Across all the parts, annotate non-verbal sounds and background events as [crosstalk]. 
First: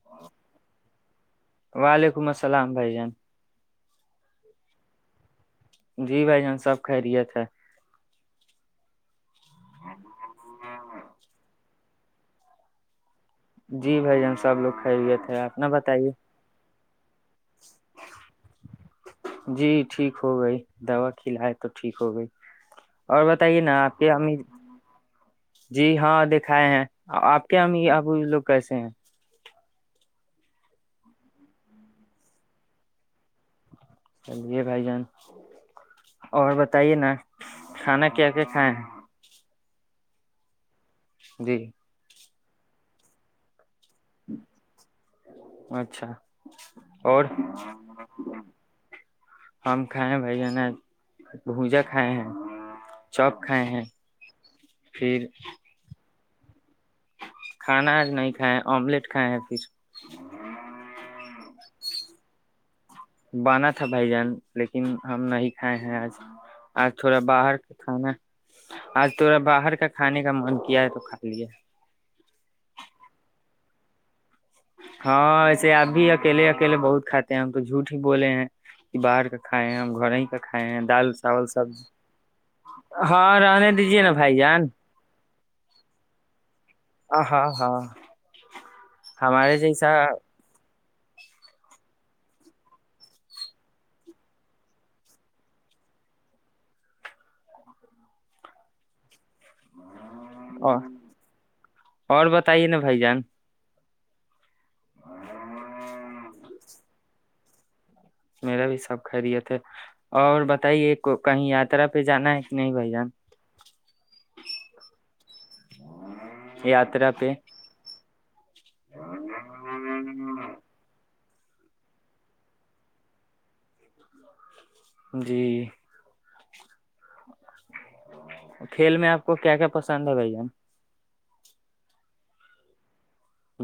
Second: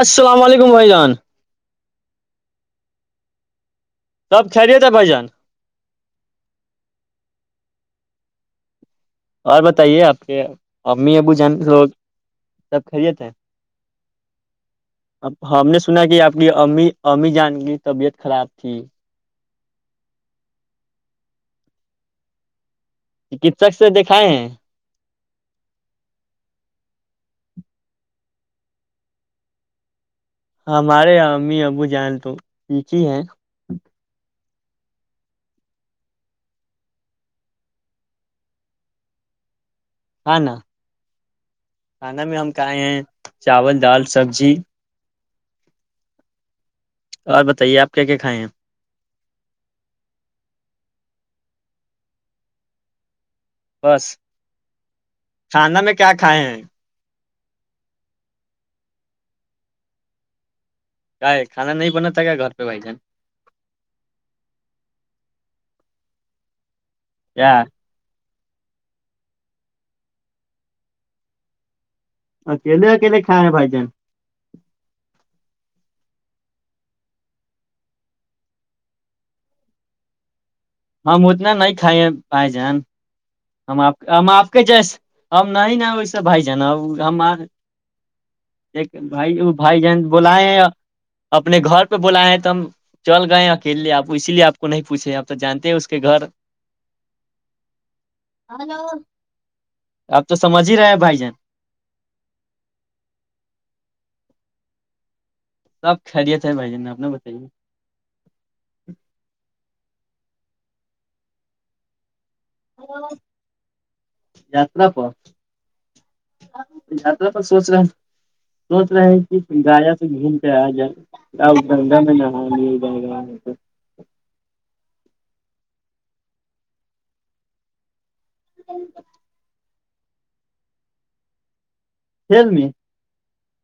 السلام علیکم بھائی جان وعلیکم السلام بھائی جان سب خریی تھا ہے بھ جان جی بھائی جان سب خرییے تھے اور بتائیے آپ کے امی ابو جان لوگ سب خھریےتے ہیں جی بھائی جان سب لوگ خیریت اب ہے آپ نہ ہم نے سنا بتائیے کہ آپ کی ا امی جان کی طبیعت خراب تھی جی ٹھیک ہو گئی دوا کھلائے تو ٹھیک ہو گئی اور بتائیے چکسک نا سے آپ کے دیکھائے امی ہیں جی ہاں دکھائے ہیں آپ کے ہم اب لوگ کیسے ہیں ہمارے امی ابو جان تو یک ہی ہے چلیے بھائی جان اور بتائیے نا کھانا کیا کیا کھائے ہیں ہ ن جی کنا میں ہم کاہے چاول دال سبزی اچھا اور بتائیے آپ کیا کیا کھائے ہیں ہم کا ہئیں بھائی نہ بھوجا کھائے ہیں چوپ کھائے ہیں بس پھر کھانا میں کیا کھائے ہیں کھانا آج نہیں کھاائے ہیں آملیٹ کھائے ہیں پھر کاے کھانا نہیں بناتھا کیا گھر پہ بھای جان بنا تھا بھائی جان لیکن ہم نہیں کھائے ہیں آج آج تھوڑا کیا باہر کھانا آج تھورا باہر کا کھانے کا من کیا ہے تو کھا لی اکیلے اکیلے کھای ہیں بائی جان ہاں ایسے آپ بھی اکیے اکیلے بہت کھاتے ہیں ہم تو جھوٹ ہی بولے ہیں کہ باہر کا کھائے ہیں ہم گھر ک ہم اتنا نہیں کھائے ہیں بھای جان ہاں رہنے ہم آپ دیجیے نا ہم بھائی آپ کے جان جیس ہم نہیں ن ویسے بائی جان جناب ہم اپ ہاں ہاں بھائی ہمارے بھائی جیسا جان بلائے ہیں اپنے گھر پہ بولا ہے تو ہم چل گئے ہیں اکیلے آپ اسی لیے آپ کو نہیں پوچھے آپ تو جانتے ہیں اس کے گھر ہلو اور اور بتائیے نا بھائی جان سب خیریت ہے بھائی جان آنا بتائیے میرا بھی سب خیریت ہے اور بتائیے کہیں یاترا پہ جانا ہے کہ نہیں بھائی جان یاترا پر یاترا پر سوچ رہے سوچ رہے کہ گایا تو گھوم کے آجاے آ گھندا میں نہانے ہی جارہا ادر جی [unintelligible] کھیل میں آپ کو کیا کیا پسند ہیں باییا کھیل میں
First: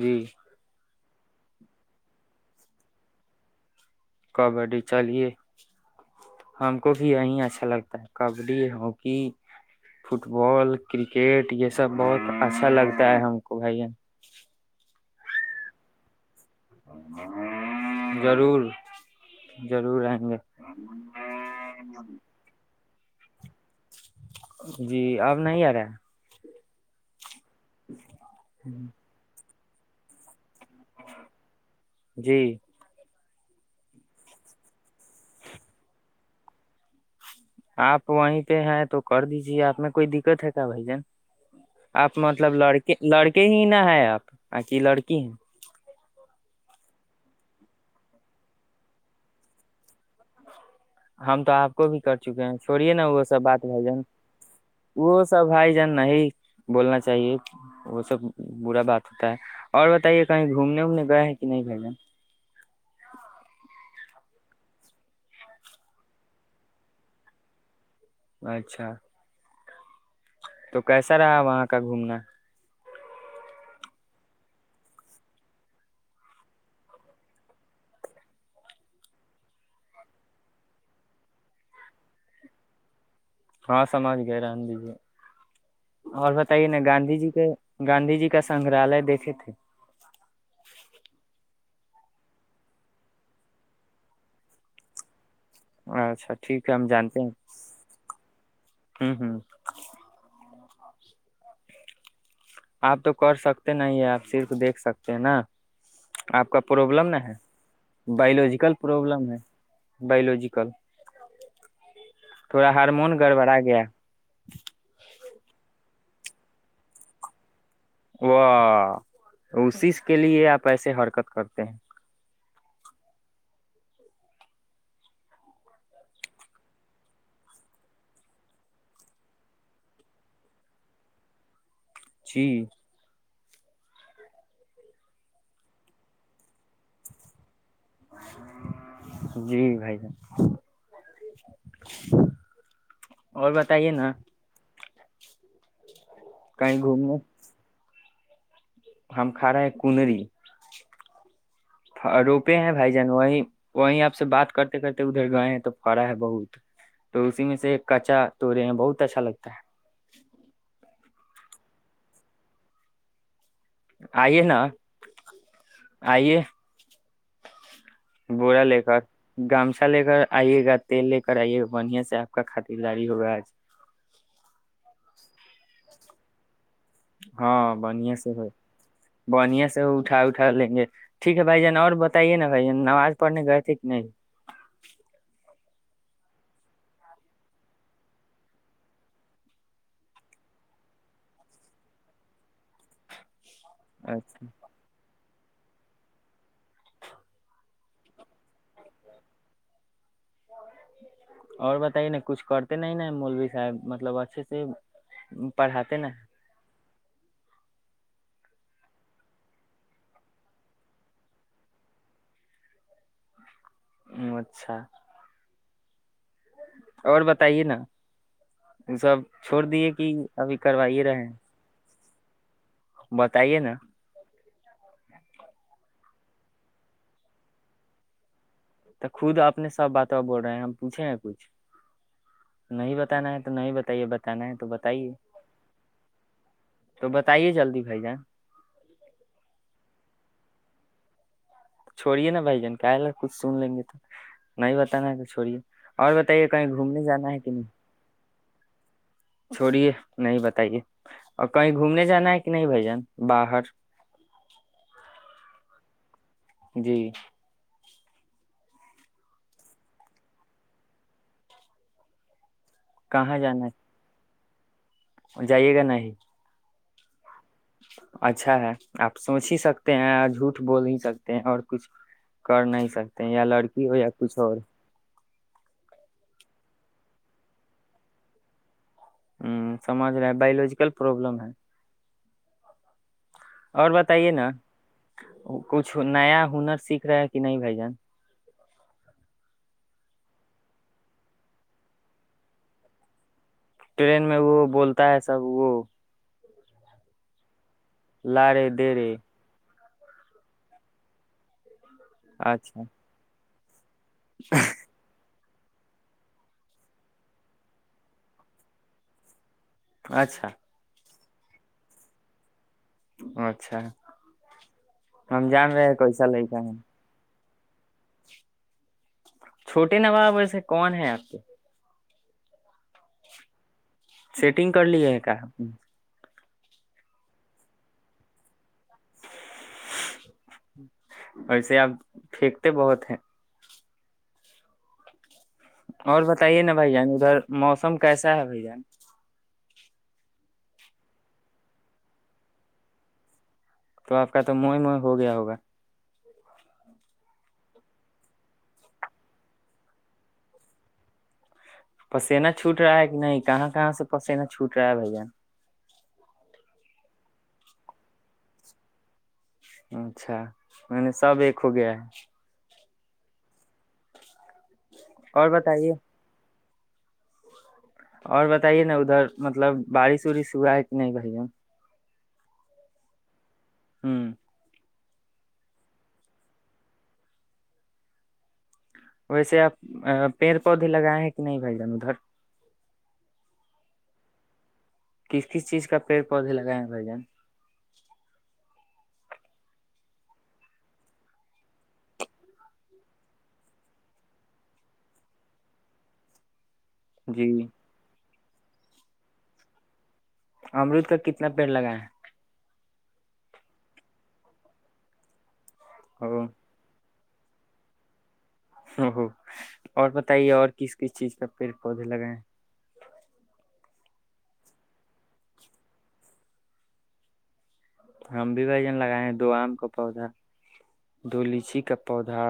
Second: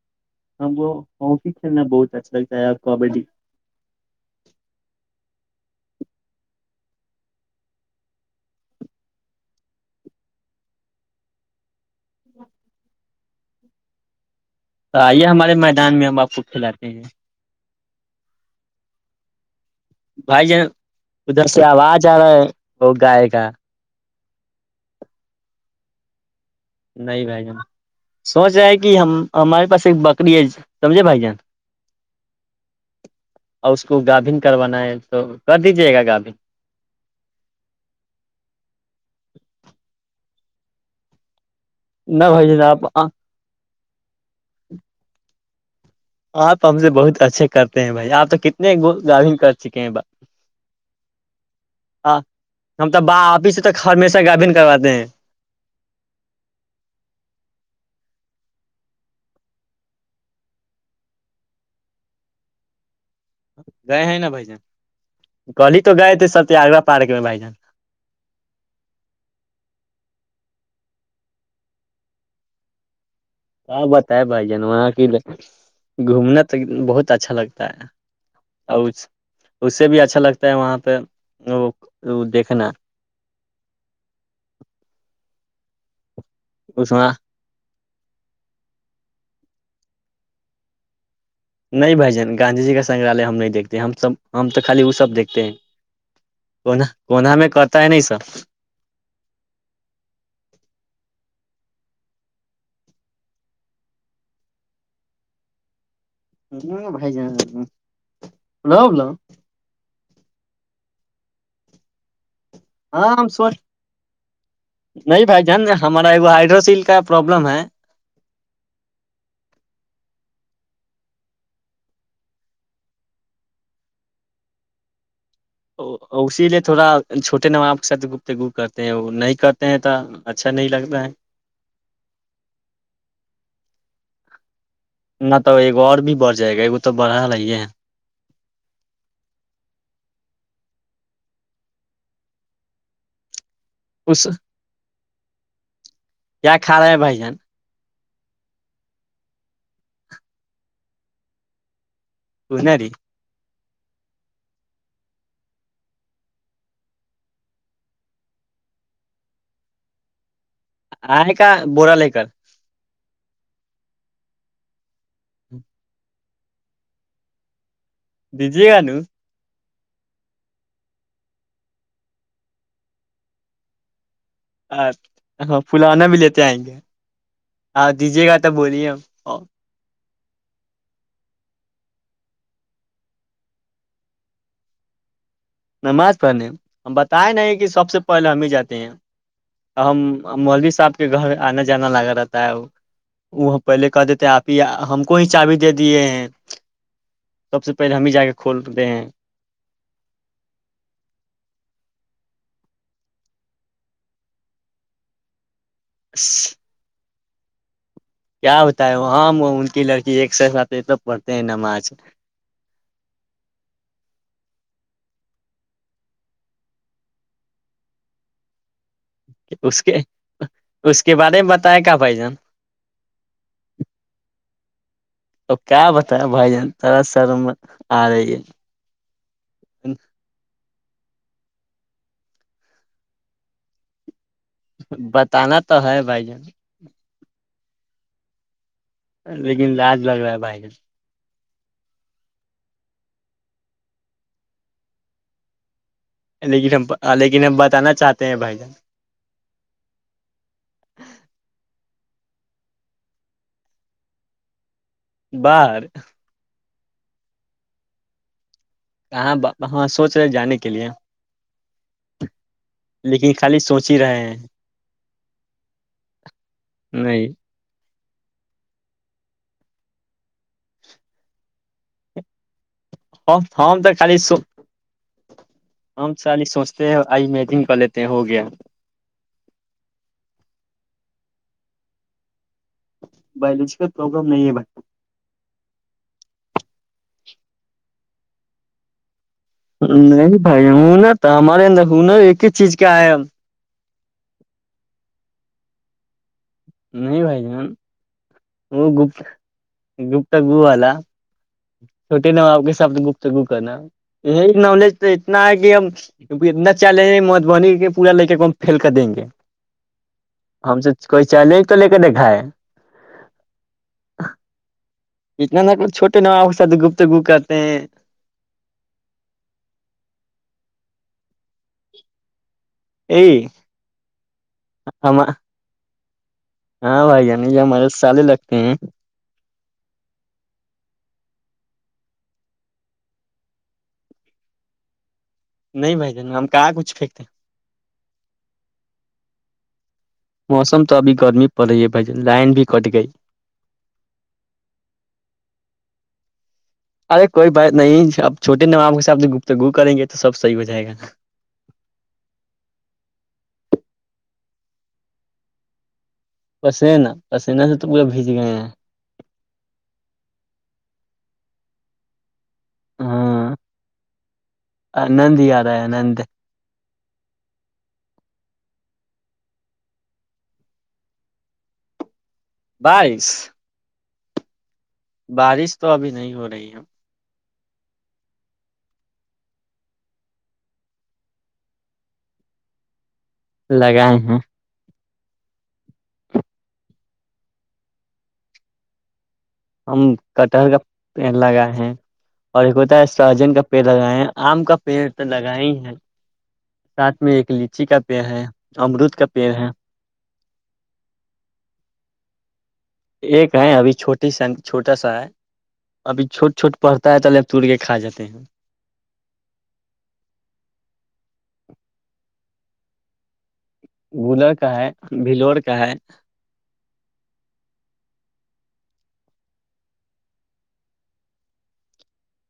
جی ہمیں ہاکی کھیلنا بہت اچھا لگتا ہے آپ کو کبڈی کبڈی چلیے ہم کو بھی یہیی اچھا لگتا ہے kabaddi hockey football cricket یہ سب بہت اچھا لگتا ہیں کو بھائی آئیے ہمارے میدان میں ہم آپ کو کھلاتے ہیں ضرور ضرور آئیں گے بھائی جان ادھر سے آواز آ رہا ہے وہ گائے کا جی اب نہیں آ رہے ہے نہیں بھائی جان سوچ رہا ہے کہ ہم ہمارے پس ایک بکری ہےج سمجھے بھائی جان جی اور اس کو گابھن کروانا ہے تو کر دیجے گا گابھینگ آپ وہیں پہ ہیں تو کر دیجے آپ میں کوئی دقت ہے بھ جن آپ نہ بھائی مطلب جان لڑکے آپ لڑکے ہی نہ ہے آپ کی لڑکی ہیں آپ ہم سے بہت اچھے کرتے ہیں بھائی آپ تو کتنے گ گاین کر چکے ہیں ب ہم تو آپ کو بھی کر چکے ہیں ہم چھوڑیے تو نا با وہ سب آپ ہی سے بات تک بھائی جان ہمیشہ گابھین کرواتے ہیں وہ سب بھائی جان نہیں بولنا چاہیے وہ سب برا بات ہوتا ہے اور بتائیے کہیں گھومنے وومنے گئے ہیں کہ نہیں بھیجے گئے ہیں نا بھ جان کہی تو گئے تھے س تارہ پارک میں بھ جان اچھا تو کیسا رہا وہاں کا گھومنا ہاں بتائے بھائی جان وہاں کی گھومنا تو بہت اچھا لگتا ہے اور اسے بھی اچھا لگتا ہے وہاں پہ وہ دیکھنا ہاں سمج گئے رن دیجے اور بتائیے نا اس میں گاندھی جی کے گاندھی جی کا سنگگررالیہ دیکھے تھے نہیں بھ جن گاندھی جی کا سنگگراہالیہ ہم نہیں دیکتے ہم سب ہم تو خالی وہ سب دیکھتے ہیں اچھا ٹھیک ہے ہم کونا جانتے ہیں کونا میں کرتا ہے نہیں سب ہوں ہ آپ تو کر سکتے ن ہے آپ صرف دیکھ سکتے ہیں نا آپ کا ہاں پروابلم بھائی نا ہے جان بایولوجیکل لو لو پرابلم ہے بی لوجیکل ہاں سو نہیں بھائی جان ہمارے ہائڈروسل کا پرابلم ہے وہ اسی کے لیے آپ ایسے حرکت کرتے ہیں اسی لیے تھوڑا چھوٹے نواب ساتھ گپتگو کرتے ہیں وہ نہیں کرتے ہیں تو اچھا نہیں لگتا ہے جی نہ تو ایک اور بھی بڑھ جائے گا ایک تو بڑھا لگ ہی ہے جی بھائی ج اور بتائیے نا اس کیا کھا کہیں رہا ہے گھومنے بھائی جان ہم کھا رہے ہیں کنری روپے ہیں ری بھائی جان وہی وہی آپ سے بات کرتے کرتے ادھر گئے ہیں تو پڑا ہے بہت تو اسی میں سے کچا تو رہے ہیں بہت اچھا لگتا ہے ہے کا بوورا ل کرر آئیے نا آئیے بورا دیجیے ل گا کرا ن گام نشا لے کر آئیے گا تیل لے کر آئیے گا بڑھیا سے آپ کا خاطرداری ہوگا آج ا ہاں پلانا بھی لیتے آئیں گے ہاں آپ بنیا دیجیے سے گا ہوئے تو بولیے ہم بڑیا سے ہو اٹھا اٹھا لیں گے ٹھیک ہے بھائی جان اور بتائیے نا بھائی ج نماز پڑھنے گئے تھے کہ نہیں نماز پڑھنے ہم بتائے نہیں کہ سب سے پہلے ہم ہی جاتے ہیں ہم مولوی صاحب کے گھر آنا جانا لگا رہتا ہے وہ پہلے کہ دیتے ہیں اچھا آپ ہی ہم کو چا بھی دے دیے ہیں سب سے پہلے ہمیں جا کے کھولتےے ہیں اور بتائیے نا کچھ کرتے نہیں نا مولوی صاحب مطلب اچھے سے پڑھاتے نا کیا بتا ہے وہ ہماں ان کی لڑکی ایک ساتھات تو پڑھتے ہیں نماز ہم، اچھا اور بتائیے نا سب چھوڑ اس دیے کے کہ ابھی کروائیے رہے ہیں بائی جان بتائیے نا تو کیا بتایا بھائی جان ترا سر میں آ رہی ہے تو خود اپنے سب باتوں بول رہے ہیں ہم پوچھے نا کچھ نہیں بتانا ہے تو نہیں بتائیے ب بتانا تو ہے بھائی جان تو بتائیے جلدی بھائی جان لیکن رج لگ رہا ہے بھائی جن چھوڑیے نا بھائی جان کال کچھ سن لیں گے تو نہیں بتانا ہے کہ چھوڑیے اور بتائیے جان کہیں لیکن ہم گھومنے جانا ہے لیکن کہ ہم بتانا چاہتے ہیں بھائی جان نہیں چھوڑیے نہیں بتائیے اور کہیں گھومنے جانا کہ نہیں بائی جان باہر بار [unintelligible] جی کہاں ہاں سوچ رہے جانے کے لیے لیکن کہاں خالی جانا سوچ ہی رہے ہیں جائیے گا نہیں نہیں اچھا ہے آپ سوچ ہی سکتے ہیں جھوٹ بول ہی سکتے ہیں اور کچھ کر نہیں سکتے ہم یا ہم لڑکی تو ہو یا خالی کچھ سو- اور ہم چالی سوچتے ہیں آئی مجن کر لیتے ہیں ہو گیا ہ سماج میں باولوجیکل پرابلم ہے بایولوجیکل اور پرابلم بتائیے نہیں نا ہے کچھ نیا ہنر سیکھ رہ کہ نہیں بائی جان نہیں بھائی ہ نا تو ہمارے اندر ہنا ایک ہی چیز کیا ہے ٹرین میں وہ بولتا ہے سب وہ نہیں بھائی جان لارے دیرے گپٹا گوو والا چھوٹے نواب کے ساتھ اچھا گپت گپ کا [unintelligible] یہ نولج تو اتنا ہے کہ ہمک اتنا چیلنج مدھبنی کے پورا لے کر کو ہم فھیل کر دیں گے اچھا ہم سے کوئی چیلنج تو لے کے دیکھا ہے اچھا ہم اتنا جان رہے نطلب ہیں چھوٹے کیسا ن ہو لڑکا ساد ہے گپت گوپ کا پ [unintelligible] چھوٹے ن باب ویسے کون ہے آپ کے ا [inaudible] سیٹنگ ک لی ہے کا ہاں بھائی جنی یہ ہمارے سالے لگتے ہیں ویسے آپ پھینکتے بہت ہیں نہیں بھائی اور جان ہم بتائیے نا کہاں بھائی کچھ جان پھینکتے ادھر موسم کیسا ہے بھائی جان موسم تو ابھی گرمی پڑ رہی ہے بھائی جن لائن بھی کٹ گئی تو آپ کا تو موئی مو ہو گیا ہوگا ارے کوئی بات نہیں اب چھوٹے نمام کے سے گفتگو کریں گے تو سب صحیح ہو جائے گا نا پسینا چھوٹ رہا ہے کہ نہیں کہاں کہاں سے پسینا چھوٹ رہا ہے بھیا پسینہ پسینہ سے تو پورا بھیج گئے ہیں اچھا میں نے سب ایک ہو گیا ہے ہاں نند اور یاار ہے آ بتائیے نند اور بتائیے نا ادھر مطلب بارش وورش ہوا ہے کہ نہیں بھیا بائیس ہوں بارش تو ابھی نہیں ہو رہی ہے ویسے آپ پیڑ پودے لگائے ہیں کہ نہیں بھائی جن ادھر لگائے ہیں کس کس چیز کا پیڑ پودے لگائے ہیں بھائی جان ہم کٹہر کا پڑ لگائے ہیں اور ایک ہوتا ہے سرجن کا پیڑ لگائے آم کا پیڑ تو لگائے ہی ہے ساتھ میں ایک جی لیچی کا پی ہے امرود کا پیڑ ہے امرت کا کتنا پیڑ لگا ہے چ س چھوٹا سا ہے ابھی ہیں چھوٹ چھوٹ پڑھتا پتا ہے تلب تور کے کا جاتے ہیں ا اور بتائیے اور کس کس چیز کا پیڑ پودے لگائے گلر کا ہے بلور کا ہے ہم بھی بجن لگائے ہیں دو آم کا پودا دو لیچی کا پودا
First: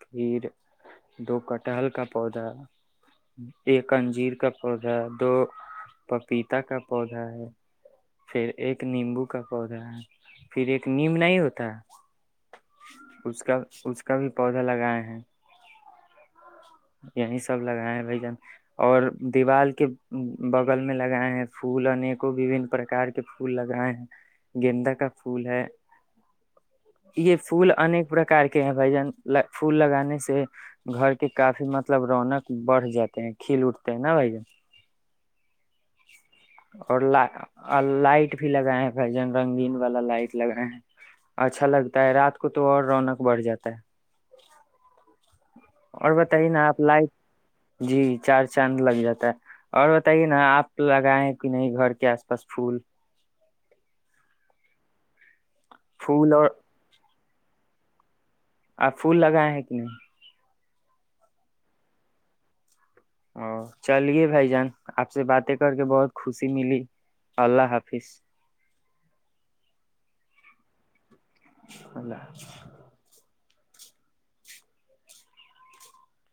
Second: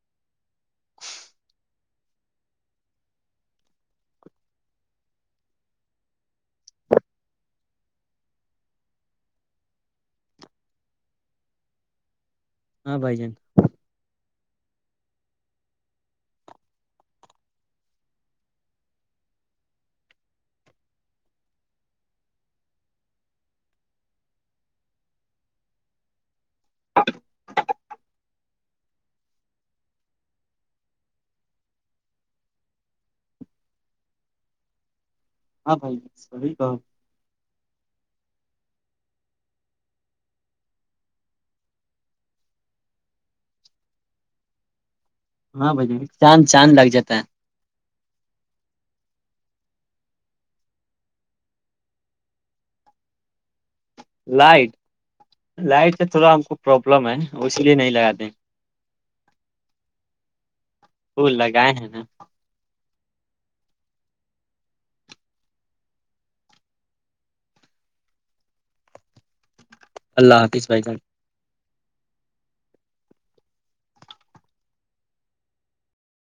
پھر دو کٹحل کا پودا ایک انجیر کا پودا دو پپیتا کا پودا ہے پھر ایک نیمبو کا پودا پھر ایک نیم نہیں ہوتا ہاں بھائی جان اس کا اس کا پودا لگائے ہیں یہی سب لگائے ہیں بھ جان اور دیوال کے بغل میں لگائے ہیں پھول ایکوں وبن پرکار کے پھول لگائے ہیں گیندا کا پھول ہے یہ پھول انیک پرکار کے ہیں بھ جان پھول لگانے سے گھر کے کافی مطلب رونق بڑھ جاتے ہیں کھل اٹھتے ہیں نا بھائی جن ہاں بھائیی کہو اور لائٹ بھی لگائے بھجن رنگین والا لائٹ لگ رہے ہیں اچھا لگتا ہے رات کو تو اور رونق بڑھ جاتا ہے ہاں بھائی اور چاند بتائیے نا چاند آپ لگ لائٹ جاتا ہے جی چار چاند لگ جاتا ہے اور بتائیے نا آپ لگائیں کہ نہیں گھر کے آس پاس پھول لائٹ لائٹ سے پھول تھوڑا ہم اور کو پروابلم ہے اسی لیے نہیں جگاتے ہیں آپ پھول لگائے ہیں کہ نہیں وہ لگائے ہیں نا ا چلیے بھائی جان آپ سے باتیں کر کے بہت خوشی ملی اللہ حافظ اللہ حافظ بھائی ج بلہ [unintelligible]